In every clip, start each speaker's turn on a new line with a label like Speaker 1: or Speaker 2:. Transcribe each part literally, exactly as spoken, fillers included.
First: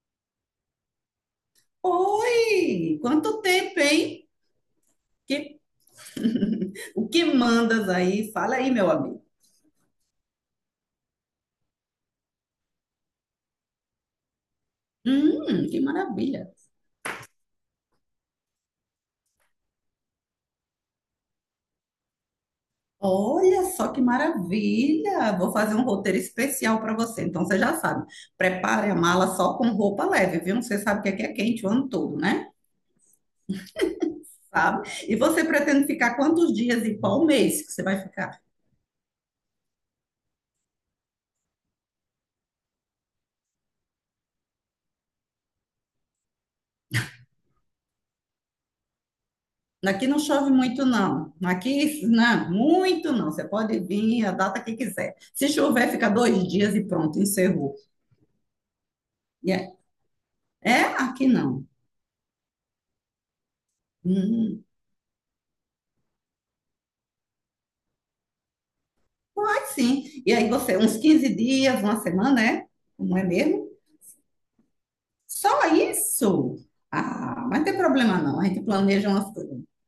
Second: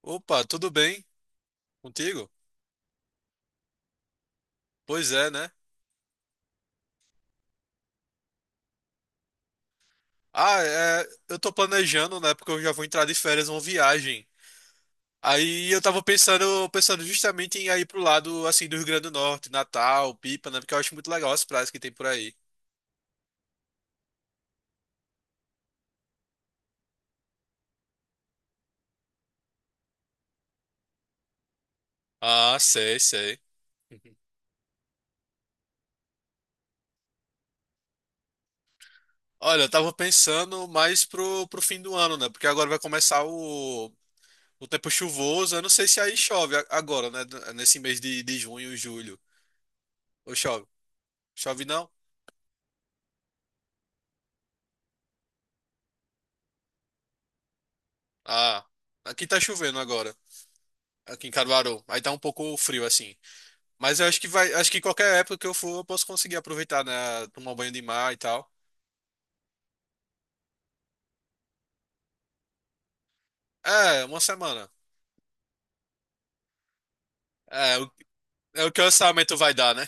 Speaker 1: Opa, tudo bem contigo?
Speaker 2: Oi! Quanto tempo, hein?
Speaker 1: Pois é, né?
Speaker 2: Que- O que mandas aí? Fala aí, meu amigo.
Speaker 1: Ah, é, eu tô planejando, né? Porque eu já vou entrar de férias uma viagem.
Speaker 2: Hum,
Speaker 1: Aí
Speaker 2: que
Speaker 1: eu tava
Speaker 2: maravilha!
Speaker 1: pensando, pensando justamente em ir pro lado assim do Rio Grande do Norte, Natal, Pipa, né? Porque eu acho muito legal as praias que tem por aí.
Speaker 2: Olha só que maravilha! Vou fazer um roteiro especial para você. Então você já sabe, prepare a mala só com roupa leve, viu? Você sabe que aqui é quente o ano todo, né?
Speaker 1: Ah, sei, sei. Uhum.
Speaker 2: Sabe? E você pretende ficar quantos dias e qual mês que você vai ficar?
Speaker 1: Olha, eu tava pensando mais pro, pro fim do ano, né? Porque agora vai começar o, o tempo chuvoso. Eu não sei se aí chove a- agora, né? Nesse mês de, de junho, julho.
Speaker 2: Aqui não
Speaker 1: Ou
Speaker 2: chove
Speaker 1: chove?
Speaker 2: muito, não.
Speaker 1: Chove não?
Speaker 2: Aqui, não, muito não. Você pode vir a data que quiser. Se chover, fica dois dias e pronto, encerrou.
Speaker 1: Ah, aqui tá
Speaker 2: E é,
Speaker 1: chovendo agora.
Speaker 2: é, aqui
Speaker 1: Aqui em
Speaker 2: não.
Speaker 1: Caruaru. Aí tá um pouco frio assim. Mas eu acho que vai,
Speaker 2: Hum,
Speaker 1: acho que qualquer época que eu for, eu posso conseguir aproveitar, né? Tomar um banho de mar e tal.
Speaker 2: mas sim. E aí você, uns quinze dias, uma semana, é? Não é mesmo?
Speaker 1: É, uma semana.
Speaker 2: Só isso? Ah, mas não tem
Speaker 1: É, o,
Speaker 2: problema não. A gente
Speaker 1: é o que o
Speaker 2: planeja umas
Speaker 1: orçamento vai
Speaker 2: coisas.
Speaker 1: dar, né?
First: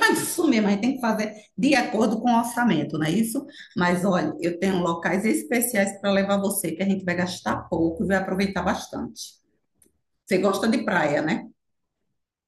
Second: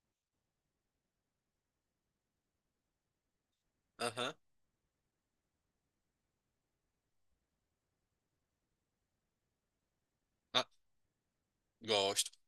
Speaker 2: Mas isso mesmo, a gente tem que fazer de acordo com o orçamento, não é isso? Mas olha,
Speaker 1: Aham.
Speaker 2: eu tenho locais especiais para levar você, que a gente vai gastar pouco e vai aproveitar bastante. Você
Speaker 1: Ah,
Speaker 2: gosta de praia, né?
Speaker 1: gosto.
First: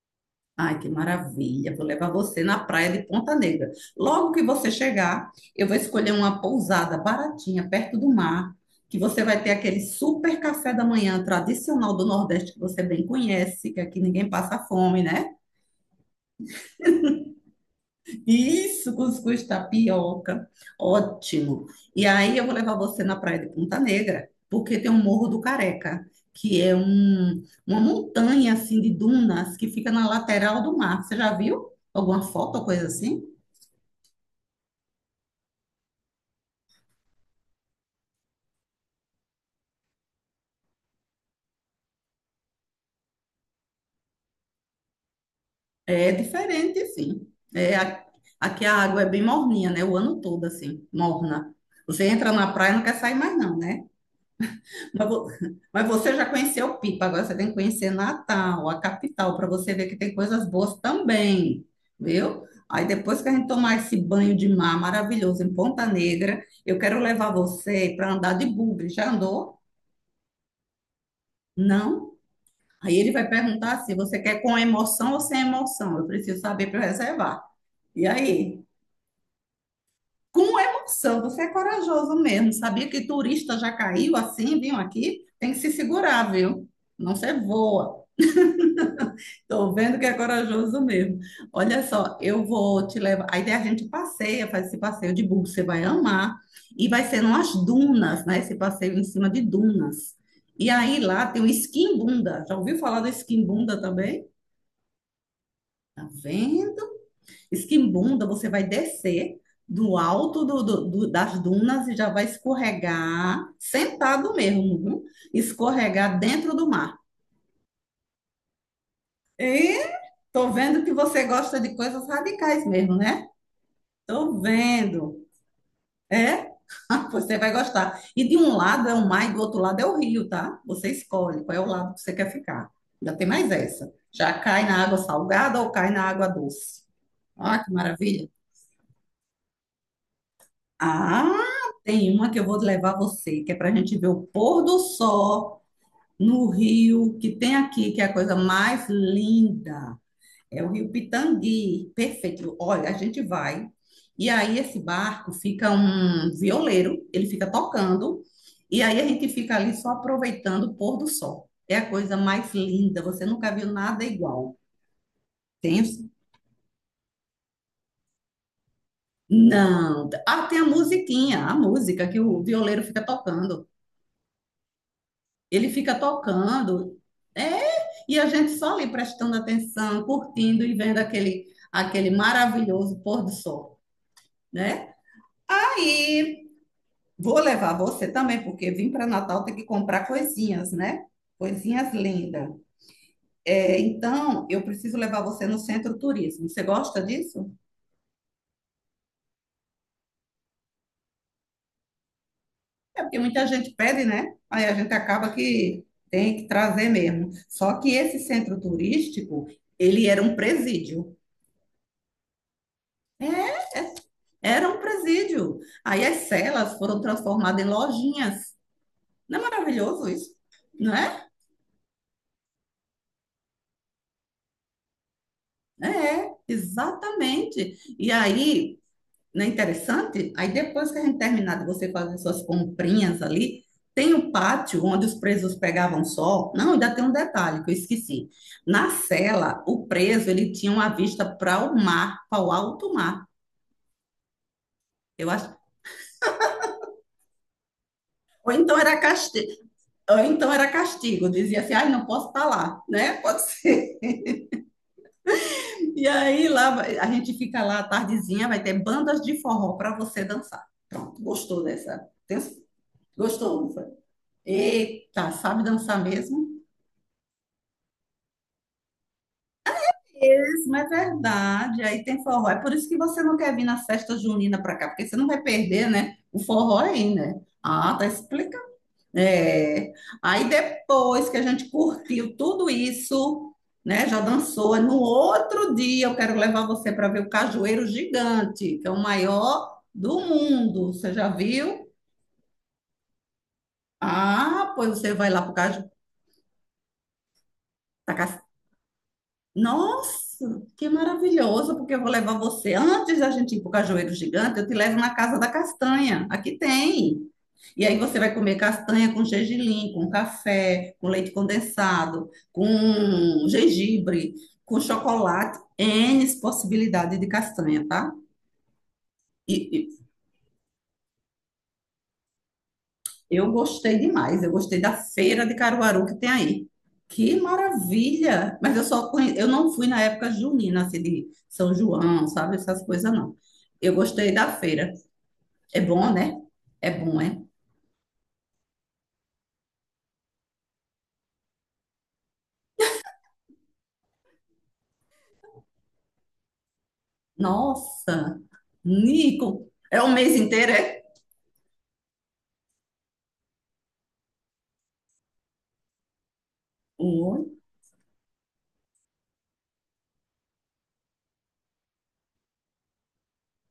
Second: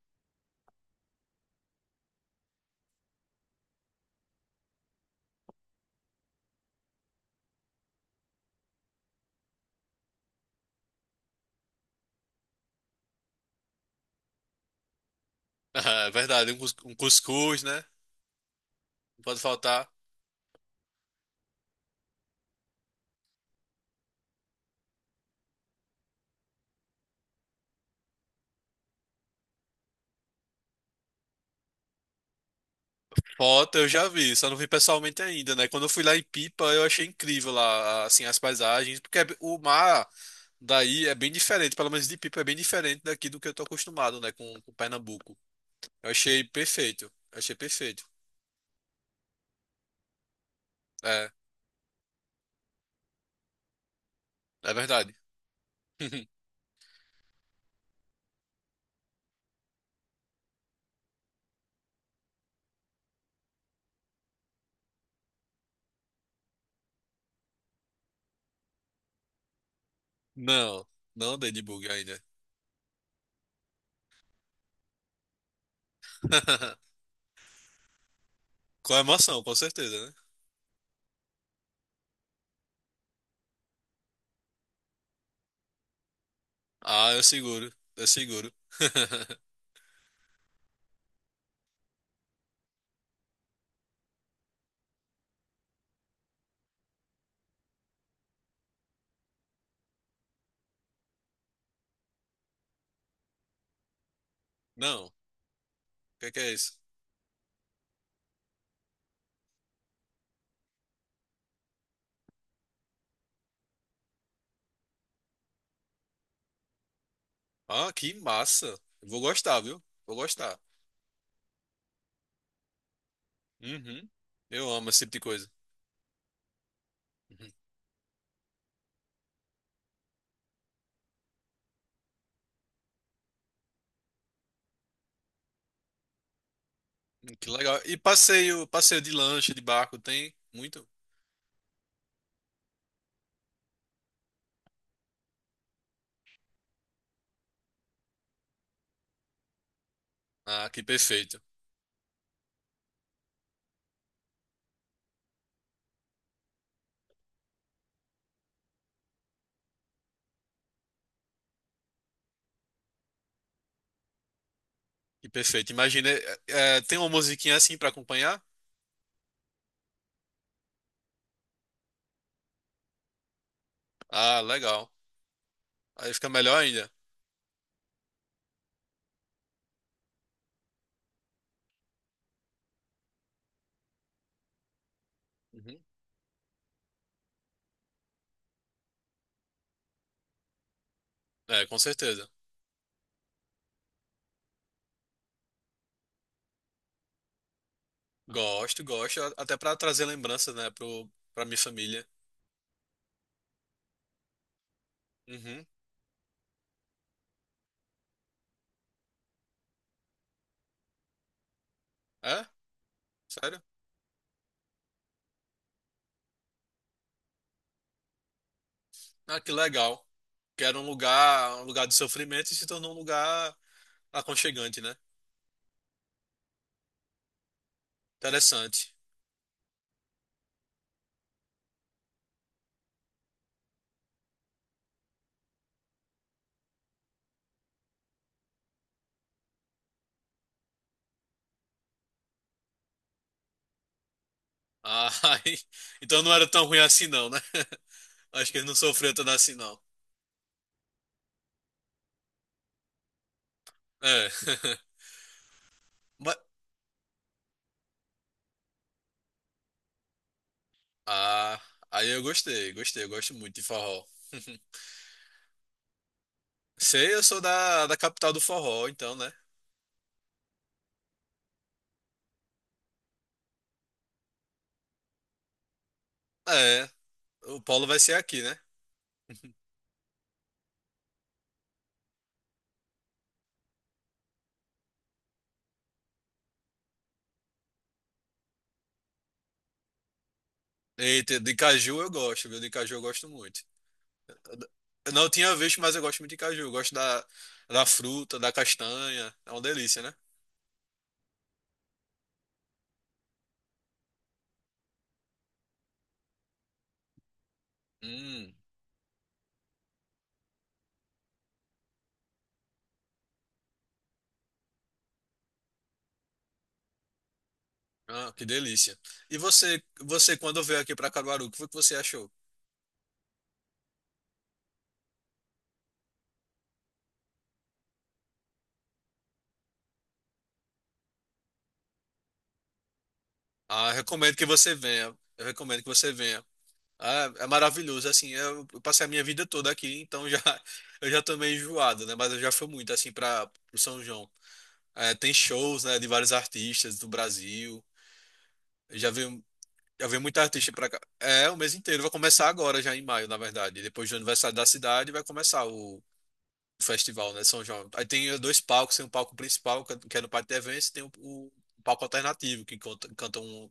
Speaker 2: Ai, que maravilha! Vou levar você na praia de Ponta Negra. Logo que você chegar, eu vou escolher uma pousada baratinha perto do mar, que você vai ter aquele super café da manhã tradicional do Nordeste que você bem conhece, que aqui ninguém passa fome, né?
Speaker 1: Ah, é verdade, um, cus- um cuscuz, né?
Speaker 2: Isso,
Speaker 1: Não pode
Speaker 2: cuscuz
Speaker 1: faltar.
Speaker 2: tapioca. Ótimo. E aí eu vou levar você na praia de Ponta Negra, porque tem o Morro do Careca. Que é um, uma montanha assim de dunas que fica na lateral do mar. Você já viu alguma foto ou coisa assim?
Speaker 1: Foto eu já vi, só não vi pessoalmente ainda, né? Quando eu fui lá em Pipa, eu achei incrível lá, assim, as paisagens, porque é- b- o mar daí é bem diferente, pelo menos de Pipa é bem diferente daqui do que eu tô acostumado, né, com, com Pernambuco. Eu
Speaker 2: É
Speaker 1: achei
Speaker 2: diferente,
Speaker 1: perfeito,
Speaker 2: assim.
Speaker 1: eu achei
Speaker 2: É, a-
Speaker 1: perfeito.
Speaker 2: aqui a água é bem morninha, né? O ano todo, assim,
Speaker 1: É,
Speaker 2: morna. Você entra na praia e não quer sair mais, não, né?
Speaker 1: é
Speaker 2: Mas,
Speaker 1: verdade.
Speaker 2: vo- mas você já conheceu Pipa, agora você tem que conhecer Natal, a capital, para você ver que tem coisas boas também, viu? Aí depois que a gente tomar esse banho de mar maravilhoso em Ponta Negra, eu quero levar você para andar de bugre. Já andou?
Speaker 1: Não, não dei debug
Speaker 2: Não?
Speaker 1: ainda.
Speaker 2: Aí ele vai perguntar assim: você quer com emoção ou sem emoção? Eu preciso saber para reservar. E aí?
Speaker 1: Com emoção, com certeza, né?
Speaker 2: Com emoção. Você é corajoso mesmo. Sabia que turista já caiu assim, vinham aqui? Tem que se segurar, viu?
Speaker 1: Ah,
Speaker 2: Não
Speaker 1: eu
Speaker 2: se
Speaker 1: seguro,
Speaker 2: voa.
Speaker 1: eu seguro.
Speaker 2: Tô vendo que é corajoso mesmo. Olha só, eu vou te levar. Aí a gente passeia, faz esse passeio de buggy, você vai amar. E vai ser nas dunas, né? Esse passeio em cima de dunas. E aí lá tem o esquimbunda. Já ouviu falar do esquimbunda também?
Speaker 1: Não, o
Speaker 2: Tá
Speaker 1: que é que é isso?
Speaker 2: vendo? Esquimbunda, você vai descer do alto do- do- do- das dunas e já vai escorregar, sentado mesmo, viu? Escorregar dentro do mar.
Speaker 1: Ah, que massa. Eu vou gostar,
Speaker 2: E
Speaker 1: viu? Vou
Speaker 2: tô
Speaker 1: gostar.
Speaker 2: vendo que você gosta de coisas radicais mesmo, né?
Speaker 1: Uhum.
Speaker 2: Tô
Speaker 1: Eu amo esse tipo de
Speaker 2: vendo.
Speaker 1: coisa.
Speaker 2: É? Você
Speaker 1: Uhum.
Speaker 2: vai gostar. E de um lado é o mar e do outro lado é o rio, tá? Você escolhe qual é o lado que você quer ficar. Já tem mais essa. Já cai na água salgada ou cai na água doce?
Speaker 1: Hum, que
Speaker 2: Ah, que
Speaker 1: legal. E
Speaker 2: maravilha.
Speaker 1: passeio, passeio de lancha, de barco, tem muito?
Speaker 2: Ah, tem uma que eu vou levar você, que é para a gente ver o pôr do sol no rio que tem aqui, que é a coisa mais linda. É
Speaker 1: Ah,
Speaker 2: o
Speaker 1: que
Speaker 2: Rio
Speaker 1: perfeito.
Speaker 2: Pitangui. Perfeito. Olha, a gente vai. E aí esse barco fica um violeiro, ele fica tocando, e aí a gente fica ali só aproveitando o pôr do sol. É a coisa mais linda, você nunca viu nada igual.
Speaker 1: Que perfeito. Imagina,
Speaker 2: Tem...
Speaker 1: é, é, tem uma musiquinha assim pra acompanhar?
Speaker 2: Não. Ah, tem a musiquinha, a música que o violeiro fica tocando.
Speaker 1: Ah, legal.
Speaker 2: Ele fica
Speaker 1: Aí fica melhor ainda.
Speaker 2: tocando, é, e a gente só ali prestando atenção, curtindo e vendo aquele, aquele maravilhoso pôr do sol, né?
Speaker 1: Uhum.
Speaker 2: Aí vou levar você também, porque vim para Natal tem que comprar coisinhas, né?
Speaker 1: É, com
Speaker 2: Coisinhas
Speaker 1: certeza.
Speaker 2: lindas. É, então, eu preciso levar você no centro turismo. Você gosta disso?
Speaker 1: Gosto, gosto, a- até pra trazer lembranças, né, pro, pra minha família.
Speaker 2: É porque muita gente pede, né? Aí a gente acaba
Speaker 1: Uhum.
Speaker 2: que tem que trazer mesmo. Só que esse centro turístico, ele era um presídio.
Speaker 1: É? Sério?
Speaker 2: É, é era um presídio. Aí as celas foram transformadas em lojinhas. Não
Speaker 1: Ah,
Speaker 2: é
Speaker 1: que legal.
Speaker 2: maravilhoso isso?
Speaker 1: Que era um
Speaker 2: Não é?
Speaker 1: lugar, um lugar de sofrimento e se tornou um lugar aconchegante, né?
Speaker 2: É, exatamente. E aí,
Speaker 1: Interessante.
Speaker 2: não é interessante? Aí depois que a gente terminar de você fazer suas comprinhas ali, tem o pátio onde os presos pegavam sol. Não, ainda tem um detalhe que eu esqueci. Na cela, o preso ele tinha uma vista para o mar, para o alto mar.
Speaker 1: Ah,
Speaker 2: Eu acho.
Speaker 1: aí- então não era tão ruim assim não, né? Acho
Speaker 2: Ou
Speaker 1: que ele não
Speaker 2: então era
Speaker 1: sofreu tanto
Speaker 2: castigo,
Speaker 1: assim não.
Speaker 2: ou então era castigo, dizia assim, ai, não posso estar lá, né? Pode ser.
Speaker 1: É.
Speaker 2: E
Speaker 1: Mas,
Speaker 2: aí lá a gente fica lá à tardezinha, vai ter bandas de forró para você dançar. Pronto,
Speaker 1: ah,
Speaker 2: gostou dessa?
Speaker 1: aí eu gostei, gostei, eu gosto muito de
Speaker 2: Gostou, não foi?
Speaker 1: forró.
Speaker 2: Eita, sabe dançar mesmo?
Speaker 1: Sei, eu sou da, da capital do forró, então, né?
Speaker 2: Isso, é verdade. Aí tem forró. É por isso que você não quer vir na festa junina para cá, porque você não vai perder, né? O forró
Speaker 1: É,
Speaker 2: aí, né?
Speaker 1: o Paulo
Speaker 2: Ah,
Speaker 1: vai
Speaker 2: tá
Speaker 1: ser aqui, né?
Speaker 2: explicado. É. Aí depois que a gente curtiu tudo isso, né? Já dançou. No outro dia eu quero levar você para ver o Cajueiro Gigante, que é o maior do mundo. Você já
Speaker 1: Eita, de
Speaker 2: viu?
Speaker 1: caju eu gosto, viu? De caju eu gosto muito.
Speaker 2: Ah, pois
Speaker 1: Eu
Speaker 2: você
Speaker 1: não
Speaker 2: vai lá pro
Speaker 1: tinha visto,
Speaker 2: Caju.
Speaker 1: mas eu gosto muito de caju. Eu gosto da, da
Speaker 2: tá
Speaker 1: fruta,
Speaker 2: ca-
Speaker 1: da castanha. É uma delícia, né?
Speaker 2: Nossa, que maravilhoso, porque eu vou levar você. Antes da gente ir pro Cajueiro Gigante, eu te levo na Casa da Castanha. Aqui tem. E aí você vai
Speaker 1: Hum,
Speaker 2: comer castanha com gergelim, com café, com leite condensado, com gengibre, com chocolate, N possibilidade de castanha, tá?
Speaker 1: ah, que delícia. E você,
Speaker 2: E,
Speaker 1: você quando veio aqui para Caruaru, o que foi que você achou?
Speaker 2: e eu gostei demais, eu gostei da feira de Caruaru que tem aí. Que maravilha! Mas eu só conhe... eu não fui na época junina, assim, de São João, sabe? Essas coisas não.
Speaker 1: Ah, eu
Speaker 2: Eu gostei
Speaker 1: recomendo que
Speaker 2: da
Speaker 1: você
Speaker 2: feira.
Speaker 1: venha. Eu recomendo
Speaker 2: É
Speaker 1: que
Speaker 2: bom,
Speaker 1: você
Speaker 2: né?
Speaker 1: venha.
Speaker 2: É bom,
Speaker 1: Ah,
Speaker 2: é?
Speaker 1: é maravilhoso, assim, eu eu passei a minha vida toda aqui, então já eu já tô meio enjoado, né? Mas eu já fui muito assim para o São João. É, tem shows, né, de vários artistas do Brasil.
Speaker 2: Nossa!
Speaker 1: Eu já vi
Speaker 2: Nico! É
Speaker 1: Já
Speaker 2: um
Speaker 1: veio
Speaker 2: mês
Speaker 1: muita artista
Speaker 2: inteiro,
Speaker 1: pra cá.
Speaker 2: é?
Speaker 1: É, o mês inteiro. Vai começar agora, já em maio, na verdade. Depois do aniversário da cidade, vai começar o o festival, né?
Speaker 2: Olha!
Speaker 1: São João. Aí tem dois palcos. Tem um palco principal, que é que é no Pátio de Eventos, e tem o, o palco alternativo, que conta- canta um,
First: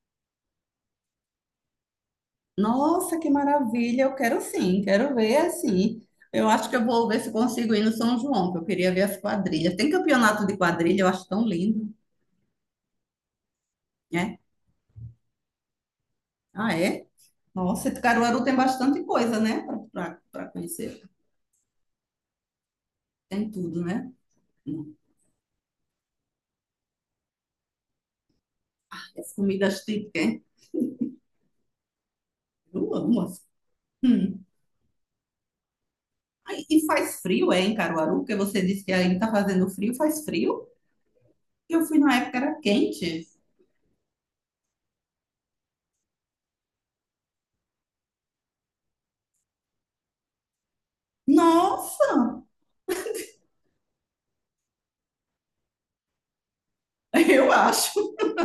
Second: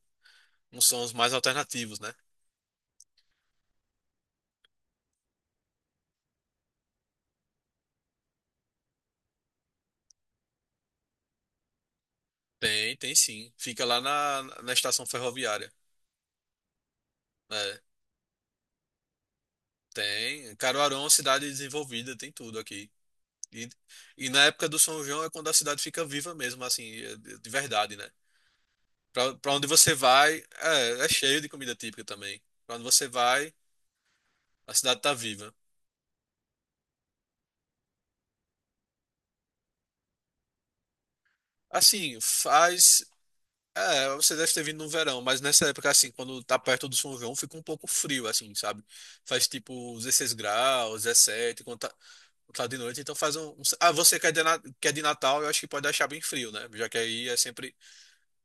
Speaker 1: uns sons mais alternativos, né?
Speaker 2: Nossa, que maravilha! Eu quero sim, quero ver assim. Eu acho que eu vou ver se consigo ir no São João, que eu queria ver as quadrilhas. Tem campeonato de quadrilha, eu acho tão lindo,
Speaker 1: Tem, tem sim. Fica lá
Speaker 2: né?
Speaker 1: na, na estação ferroviária.
Speaker 2: Ah, é?
Speaker 1: É,
Speaker 2: Nossa, Caruaru tem bastante coisa, né? Para
Speaker 1: tem. Caruaru é
Speaker 2: conhecer.
Speaker 1: uma cidade desenvolvida, tem tudo aqui.
Speaker 2: Tem
Speaker 1: E,
Speaker 2: tudo, né?
Speaker 1: e na época do
Speaker 2: Hum,
Speaker 1: São João é quando a cidade fica viva mesmo, assim, de verdade, né? Pra,
Speaker 2: as
Speaker 1: pra onde
Speaker 2: comidas
Speaker 1: você
Speaker 2: típicas, hein?
Speaker 1: vai, é, é cheio de comida típica também. Pra onde
Speaker 2: Eu
Speaker 1: você
Speaker 2: amo. as-
Speaker 1: vai,
Speaker 2: Hum.
Speaker 1: a cidade tá viva.
Speaker 2: Ai, e faz frio, é, em Caruaru? Porque você disse que aí tá fazendo frio, faz frio? Eu fui na
Speaker 1: Assim,
Speaker 2: época, era
Speaker 1: faz.
Speaker 2: quente.
Speaker 1: É, você deve ter vindo no verão, mas nessa época, assim, quando tá perto do São João, fica um pouco frio, assim, sabe? Faz tipo dezesseis graus, dezessete, quando tá,
Speaker 2: Nossa,
Speaker 1: quando tá de noite, então faz um. um- ah, você que é de, Na- que é de Natal, eu acho que pode achar bem frio, né? Já que aí é
Speaker 2: eu
Speaker 1: sempre,
Speaker 2: acho.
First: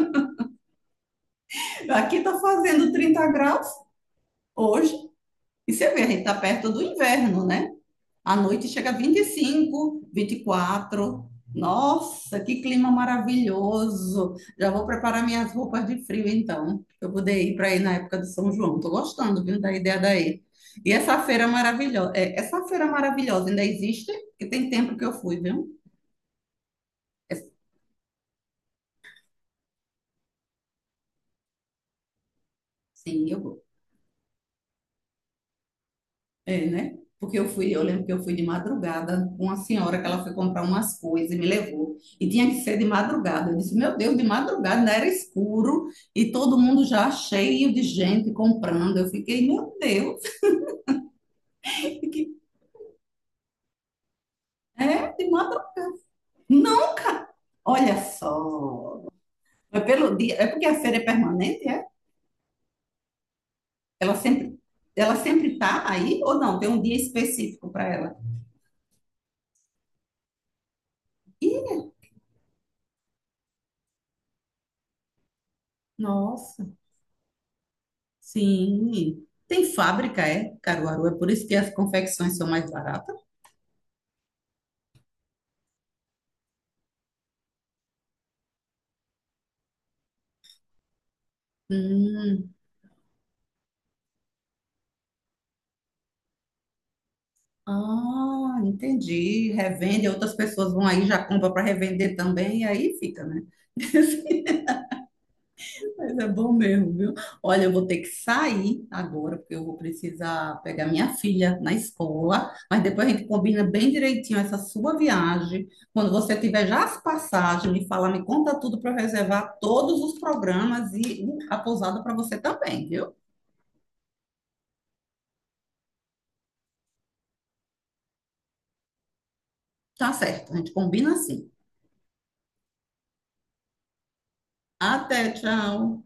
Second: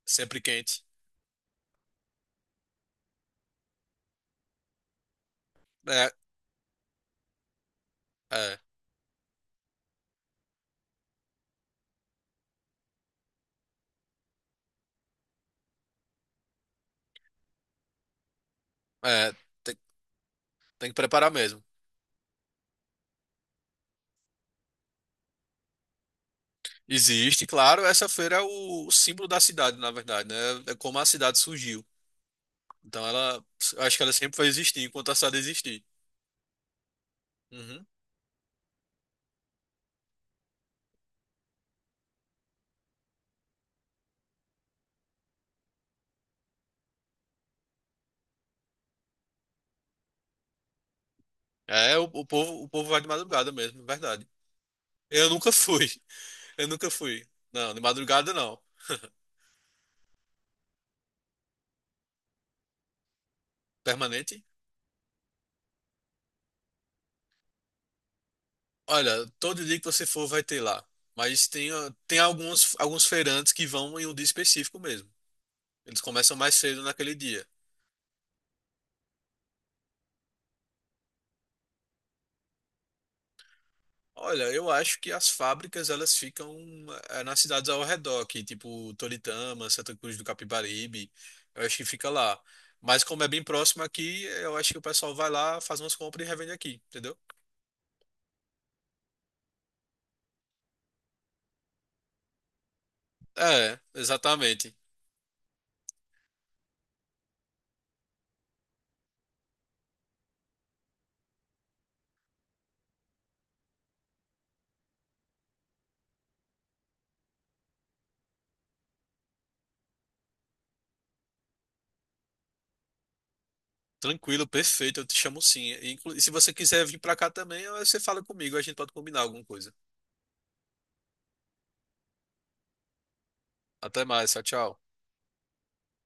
Speaker 1: sempre quente.
Speaker 2: Aqui tá fazendo trinta graus. Hoje, e você vê, a
Speaker 1: É,
Speaker 2: gente está perto do inverno, né? À
Speaker 1: é,
Speaker 2: noite chega a vinte e cinco, vinte e quatro. Nossa, que clima maravilhoso! Já vou preparar minhas roupas de frio, então, para eu poder ir para aí na época do São João. Tô
Speaker 1: é.
Speaker 2: gostando, viu, da
Speaker 1: Tem,
Speaker 2: ideia daí.
Speaker 1: tem
Speaker 2: E
Speaker 1: que
Speaker 2: essa
Speaker 1: preparar
Speaker 2: feira
Speaker 1: mesmo.
Speaker 2: maravilhosa, essa feira maravilhosa ainda existe? Que tem tempo que eu fui, viu? É-
Speaker 1: Existe, claro, essa feira é o símbolo da cidade, na verdade, né? É como a cidade surgiu. Então
Speaker 2: Sim,
Speaker 1: ela,
Speaker 2: eu
Speaker 1: eu acho que ela sempre vai existir enquanto a cidade existir.
Speaker 2: É, né? Porque eu fui, eu
Speaker 1: Uhum.
Speaker 2: lembro que eu fui de madrugada com uma senhora que ela foi comprar umas coisas e me levou. E tinha que ser de madrugada. Eu disse, meu Deus, de madrugada ainda era escuro e todo mundo já cheio de gente comprando. Eu fiquei, meu Deus,
Speaker 1: É, o, o
Speaker 2: que-
Speaker 1: povo, o povo vai de madrugada mesmo, é verdade.
Speaker 2: é
Speaker 1: Eu
Speaker 2: de
Speaker 1: nunca
Speaker 2: madrugada.
Speaker 1: fui, eu nunca fui.
Speaker 2: Nunca!
Speaker 1: Não, de
Speaker 2: Olha
Speaker 1: madrugada não.
Speaker 2: só. É pelo dia, é porque a feira é permanente, é? Ela
Speaker 1: Permanente?
Speaker 2: sempre, ela sempre tá aí ou não? Tem um dia específico para ela.
Speaker 1: Olha, todo dia que você for vai ter lá. Mas tem, ah, tem alguns, alguns feirantes que vão em um dia específico mesmo. Eles começam mais
Speaker 2: Nossa.
Speaker 1: cedo naquele dia.
Speaker 2: Sim. Tem fábrica, é? Caruaru, é por isso que as confecções são mais baratas?
Speaker 1: Olha, eu acho que as fábricas elas ficam eh, nas cidades ao redor, que tipo Toritama, Santa Cruz do Capibaribe, eu acho que fica lá.
Speaker 2: Hum.
Speaker 1: Mas como é bem próximo aqui, eu acho que o pessoal vai lá, faz umas compras e revende aqui, entendeu?
Speaker 2: Ah, entendi. Revende, outras pessoas vão aí, já compra para revender também, e aí fica, né?
Speaker 1: É, exatamente.
Speaker 2: Mas é bom mesmo, viu? Olha, eu vou ter que sair agora, porque eu vou precisar pegar minha filha na escola. Mas depois a gente combina bem direitinho essa sua viagem. Quando você tiver já as passagens, me fala, me conta tudo para eu reservar todos os programas e uh, a pousada para você também, viu?
Speaker 1: Tranquilo, perfeito, eu te chamo sim. E, inclu- e se você quiser vir pra cá também, eh, você fala comigo, a gente pode combinar alguma coisa.
Speaker 2: Tá certo, a gente combina assim.
Speaker 1: Até mais, tchau, tchau.
Speaker 2: Até, tchau.